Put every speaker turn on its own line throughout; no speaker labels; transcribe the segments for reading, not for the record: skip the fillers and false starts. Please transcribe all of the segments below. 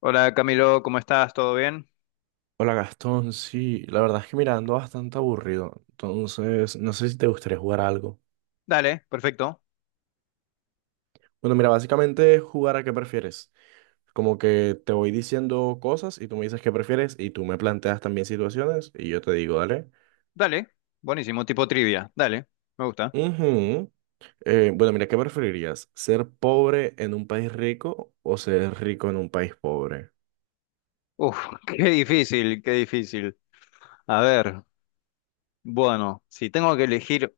Hola Camilo, ¿cómo estás? ¿Todo bien?
Hola Gastón, sí, la verdad es que mira, ando bastante aburrido, entonces no sé si te gustaría jugar a algo.
Dale, perfecto.
Bueno, mira, básicamente es jugar a qué prefieres. Como que te voy diciendo cosas y tú me dices qué prefieres y tú me planteas también situaciones y yo te digo, dale.
Dale, buenísimo, tipo trivia. Dale, me gusta.
Ujú. Bueno, mira, ¿qué preferirías? ¿Ser pobre en un país rico o ser rico en un país pobre?
Uf, qué difícil, qué difícil. A ver, bueno, si tengo que elegir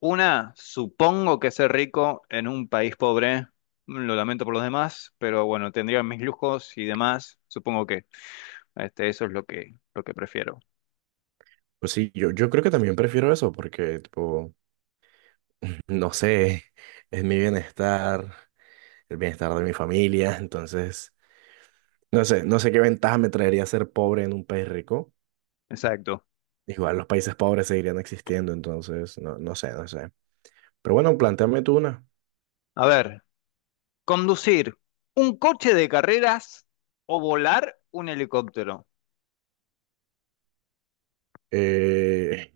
una, supongo que ser rico en un país pobre, lo lamento por los demás, pero bueno, tendría mis lujos y demás, supongo que este, eso es lo que prefiero.
Pues sí, yo creo que también prefiero eso porque, tipo, no sé, es mi bienestar, el bienestar de mi familia, entonces... No sé, no sé qué ventaja me traería ser pobre en un país rico.
Exacto.
Igual los países pobres seguirían existiendo, entonces no, no sé, no sé. Pero bueno, plantéame tú una.
A ver, conducir un coche de carreras o volar un helicóptero.
Eh,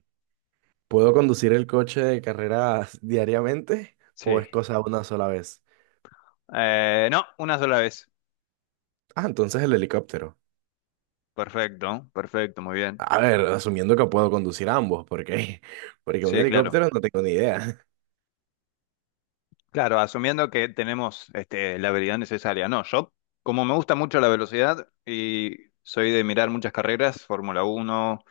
¿Puedo conducir el coche de carreras diariamente o
Sí.
es cosa una sola vez?
No, una sola vez.
Ah, entonces el helicóptero.
Perfecto, perfecto, muy bien.
A ver, asumiendo que puedo conducir ambos, porque porque un
Sí, claro.
helicóptero no tengo ni idea.
Claro, asumiendo que tenemos este, la habilidad necesaria. No, yo, como me gusta mucho la velocidad y soy de mirar muchas carreras, Fórmula 1,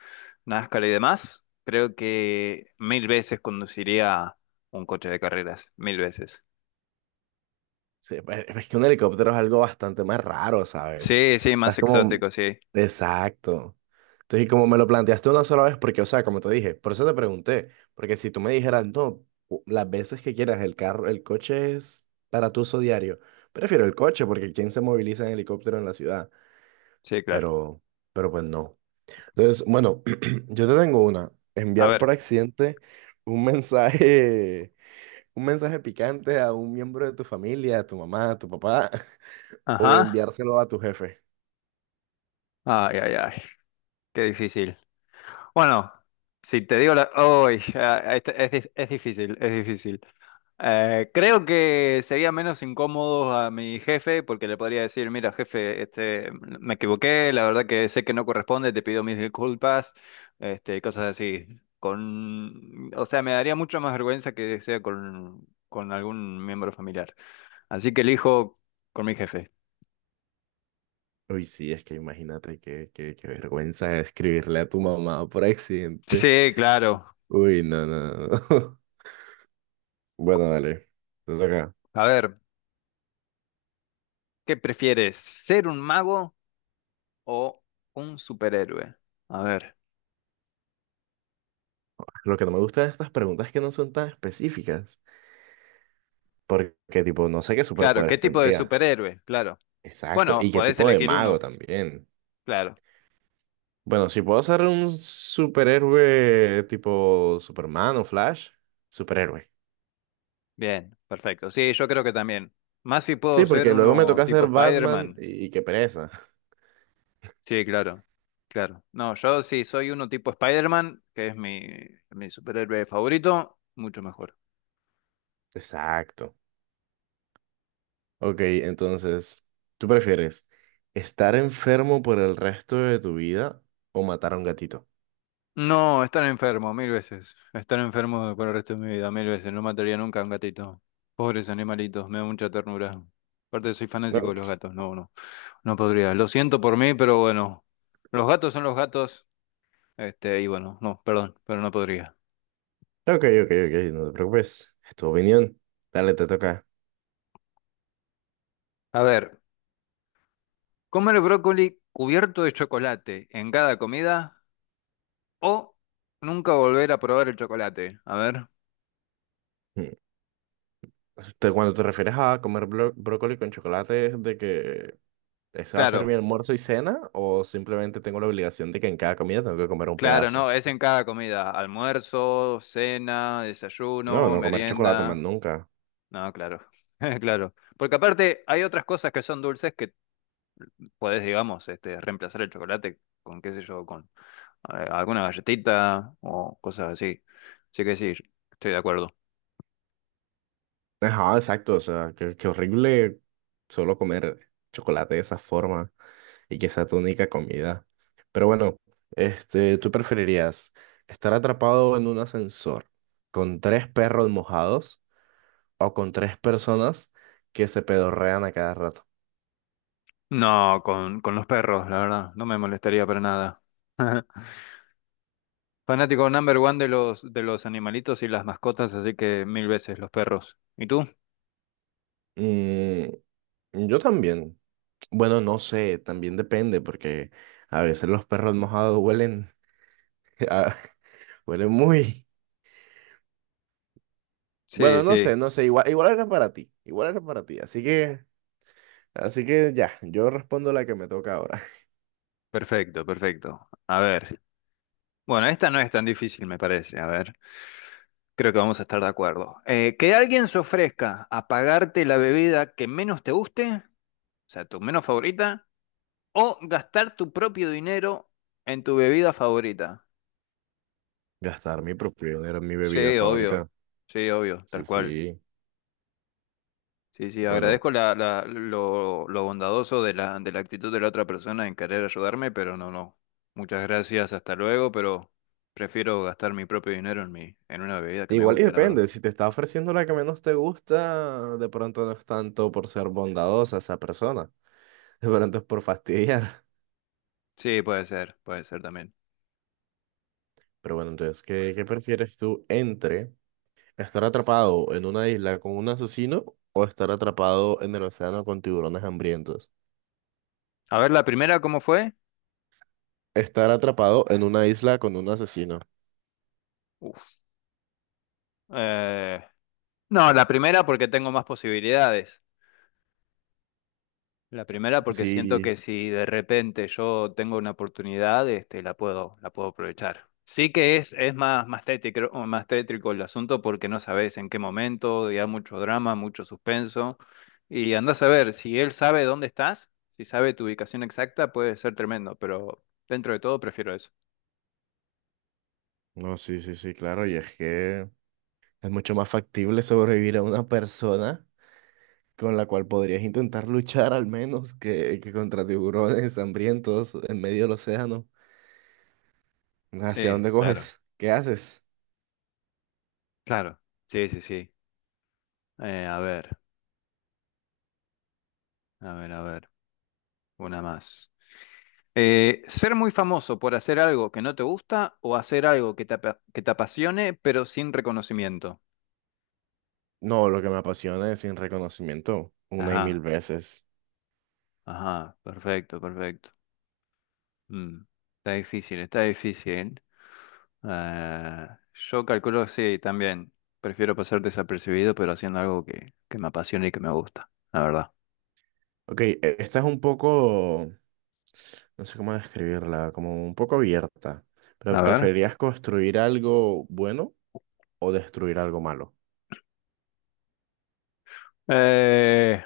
NASCAR y demás, creo que mil veces conduciría un coche de carreras, mil veces.
Sí, pues, es que un helicóptero es algo bastante más raro, ¿sabes?
Sí, sí,
O sea,
más
es como...
exótico, sí.
Exacto. Entonces, y como me lo planteaste una sola vez, porque, o sea, como te dije, por eso te pregunté, porque si tú me dijeras, no, las veces que quieras, el carro, el coche es para tu uso diario, prefiero el coche, porque ¿quién se moviliza en helicóptero en la ciudad?
Sí, claro.
Pero, pero pues no. Entonces, bueno, yo te tengo una,
A
enviar por
ver.
accidente un mensaje, un mensaje picante a un miembro de tu familia, a tu mamá, a tu papá o
Ajá.
enviárselo a tu jefe.
Ay, ay, ay. Qué difícil. Bueno, si te digo la... Uy, ah, es, es difícil, es difícil. Creo que sería menos incómodo a mi jefe porque le podría decir, mira, jefe, este, me equivoqué, la verdad que sé que no corresponde, te pido mis disculpas, este, cosas así. Con, o sea, me daría mucho más vergüenza que sea con, algún miembro familiar. Así que elijo con mi jefe.
Uy, sí, es que imagínate qué, qué vergüenza escribirle a tu mamá por accidente.
Sí, claro.
Uy, no, no, no. Bueno, dale. Te toca.
A ver, ¿qué prefieres? ¿Ser un mago o un superhéroe? A ver.
Lo que no me gusta de estas preguntas es que no son tan específicas. Porque, tipo, no sé qué
Claro, ¿qué
superpoderes
tipo de
tendría.
superhéroe? Claro.
Exacto.
Bueno,
Y qué
podés
tipo de
elegir
mago
uno.
también.
Claro.
Bueno, si puedo ser un superhéroe tipo Superman o Flash, superhéroe.
Bien, perfecto. Sí, yo creo que también. Más si puedo
Sí,
ser
porque luego me
uno
toca
tipo
ser Batman
Spider-Man.
y qué pereza.
Sí, claro. Claro. No, yo sí soy uno tipo Spider-Man, que es mi superhéroe favorito, mucho mejor.
Exacto. Ok, entonces, ¿tú prefieres estar enfermo por el resto de tu vida o matar a un gatito?
No, estar enfermo, mil veces. Estar enfermo por el resto de mi vida, mil veces. No mataría nunca a un gatito. Pobres animalitos, me da mucha ternura. Aparte soy
No.
fanático de los gatos, no, no. No podría. Lo siento por mí, pero bueno, los gatos son los gatos. Este, y bueno, no, perdón, pero no podría.
Ok, ok, ok, ok, no te preocupes. Es tu opinión. Dale, te toca.
A ver, comer brócoli cubierto de chocolate en cada comida o nunca volver a probar el chocolate. A ver,
Mm. Cuando te refieres a comer brócoli con chocolate, ¿es de que ese va a ser mi
claro,
almuerzo y cena? ¿O simplemente tengo la obligación de que en cada comida tengo que comer un
claro,
pedazo?
no, es en cada comida. Almuerzo, cena,
No,
desayuno,
no comer chocolate más
merienda.
nunca.
No, claro, claro. Porque aparte hay otras cosas que son dulces que podés, digamos, este, reemplazar el chocolate con, qué sé yo, alguna galletita o cosas así. Así que sí, estoy de acuerdo.
Ajá, exacto, o sea, qué, horrible solo comer chocolate de esa forma y que sea tu única comida. Pero bueno, este, ¿tú preferirías estar atrapado en un ascensor con tres perros mojados o con tres personas que se pedorrean a cada rato?
No, con, los perros, la verdad, no me molestaría para nada. Fanático number one de los animalitos y las mascotas, así que mil veces los perros. ¿Y tú?
Mm, yo también. Bueno, no sé, también depende porque a veces los perros mojados huelen, a- huelen muy...
Sí,
Bueno, no
sí,
sé, no sé, igual, igual era para ti, igual era para ti, así que ya, yo respondo la que me toca ahora.
perfecto, perfecto. A ver. Bueno, esta no es tan difícil, me parece. A ver, creo que vamos a estar de acuerdo. Que alguien se ofrezca a pagarte la bebida que menos te guste, o sea, tu menos favorita, o gastar tu propio dinero en tu bebida favorita.
Gastar mi propio dinero en mi bebida
Sí, obvio.
favorita.
Sí, obvio, tal
Sí,
cual.
sí.
Sí, sí,
Bueno,
agradezco la, lo bondadoso de la, actitud de la otra persona en querer ayudarme, pero no, no. Muchas gracias, hasta luego, pero prefiero gastar mi propio dinero en una bebida que me
igual y
guste, la verdad.
depende. Si te está ofreciendo la que menos te gusta, de pronto no es tanto por ser bondadosa esa persona. De pronto es por fastidiar.
Sí, puede ser también.
Pero bueno, entonces, qué, prefieres tú entre estar atrapado en una isla con un asesino o estar atrapado en el océano con tiburones hambrientos?
A ver, la primera, ¿cómo fue?
Estar atrapado en una isla con un asesino.
Uf. Eh, no, la primera porque tengo más posibilidades. La primera porque siento
Sí,
que si de repente yo tengo una oportunidad, este, la puedo aprovechar. Sí que es más, más tétrico, o más tétrico el asunto porque no sabes en qué momento, ya mucho drama, mucho suspenso. Y andás a ver, si él sabe dónde estás, si sabe tu ubicación exacta, puede ser tremendo, pero dentro de todo prefiero eso.
no, sí, sí, sí, claro. Y es que es mucho más factible sobrevivir a una persona con la cual podrías intentar luchar al menos que contra tiburones hambrientos en medio del océano. ¿Hacia
Sí,
dónde
claro,
coges? ¿Qué haces?
claro. Sí, sí, sí. A ver, a ver, a ver. Una más. Ser muy famoso por hacer algo que no te gusta o hacer algo que te, que te apasione pero sin reconocimiento.
No, lo que me apasiona es sin reconocimiento, una y mil
Ajá,
veces.
ajá, perfecto, perfecto. Mm, Está difícil, está difícil. Eh, yo calculo, sí, también. Prefiero pasar desapercibido pero haciendo algo que me apasione y que me gusta, la verdad.
Ok, esta es un poco, no sé cómo describirla, como un poco abierta,
A
pero
ver.
¿preferirías construir algo bueno o destruir algo malo?
Eh,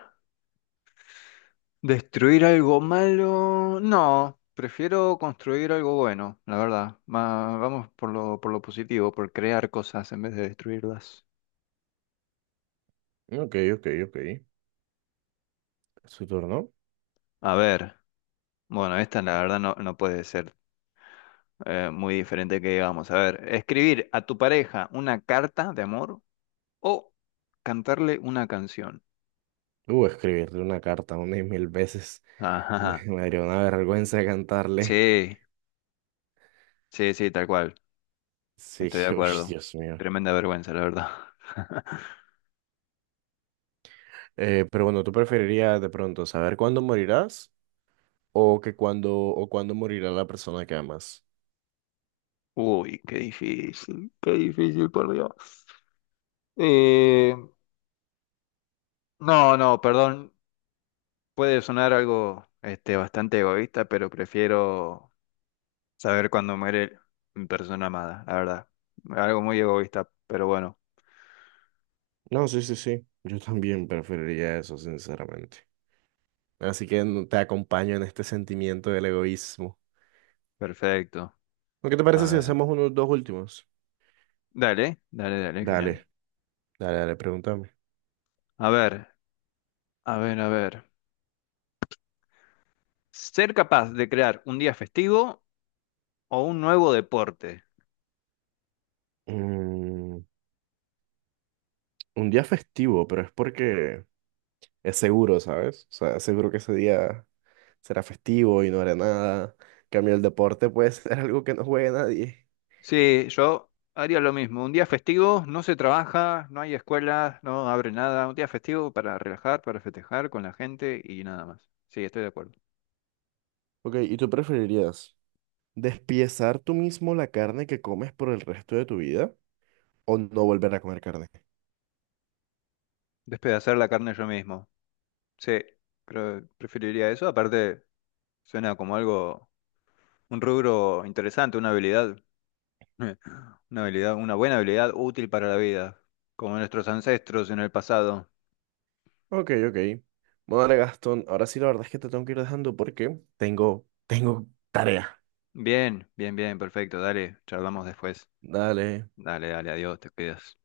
¿Destruir algo malo? No, prefiero construir algo bueno, la verdad. Vamos por lo positivo, por crear cosas en vez de destruirlas.
Ok, ok, ok. ¿Su turno?
A ver, bueno, esta la verdad no, no puede ser muy diferente que digamos. A ver, escribir a tu pareja una carta de amor o cantarle una canción.
Escribirle una carta una y mil veces.
Ajá.
Me daría una vergüenza cantarle.
Sí, sí, sí, tal cual.
Sí,
Estoy de
uy,
acuerdo.
Dios mío.
Tremenda vergüenza, la verdad.
Pero bueno, ¿tú preferirías de pronto saber cuándo morirás o que cuándo o cuándo morirá la persona que amas?
Uy, qué difícil, por Dios. Eh, no, no, perdón, puede sonar algo este, bastante egoísta, pero prefiero saber cuándo muere mi persona amada, la verdad. Algo muy egoísta, pero bueno,
No, sí, sí, sí. Yo también preferiría eso, sinceramente. Así que te acompaño en este sentimiento del egoísmo.
perfecto.
¿No? ¿Qué te parece
A
si
ver,
hacemos unos dos últimos?
dale, dale, dale,
Dale,
genial.
dale, dale, pregúntame.
A ver, a ver, a ver. ¿Ser capaz de crear un día festivo o un nuevo deporte?
Mm, un día festivo, pero es porque es seguro, ¿sabes? O sea, seguro que ese día será festivo y no hará nada. En cambio el deporte puede ser algo que no juegue nadie.
Sí, yo haría lo mismo. Un día festivo, no se trabaja, no hay escuelas, no abre nada. Un día festivo para relajar, para festejar con la gente y nada más. Sí, estoy de acuerdo.
Ok, ¿y tú preferirías despiezar tú mismo la carne que comes por el resto de tu vida o no volver a comer carne?
Despedazar la carne yo mismo. Sí, pero preferiría eso. Aparte, suena como algo, un rubro interesante, una habilidad, una habilidad, una buena habilidad útil para la vida, como nuestros ancestros en el pasado.
Ok, ok. Bueno, dale, Gastón, ahora sí la verdad es que te tengo que ir dejando porque tengo tarea.
Bien, bien, bien, perfecto. Dale, charlamos después.
Dale.
Dale, dale, adiós, te cuidas.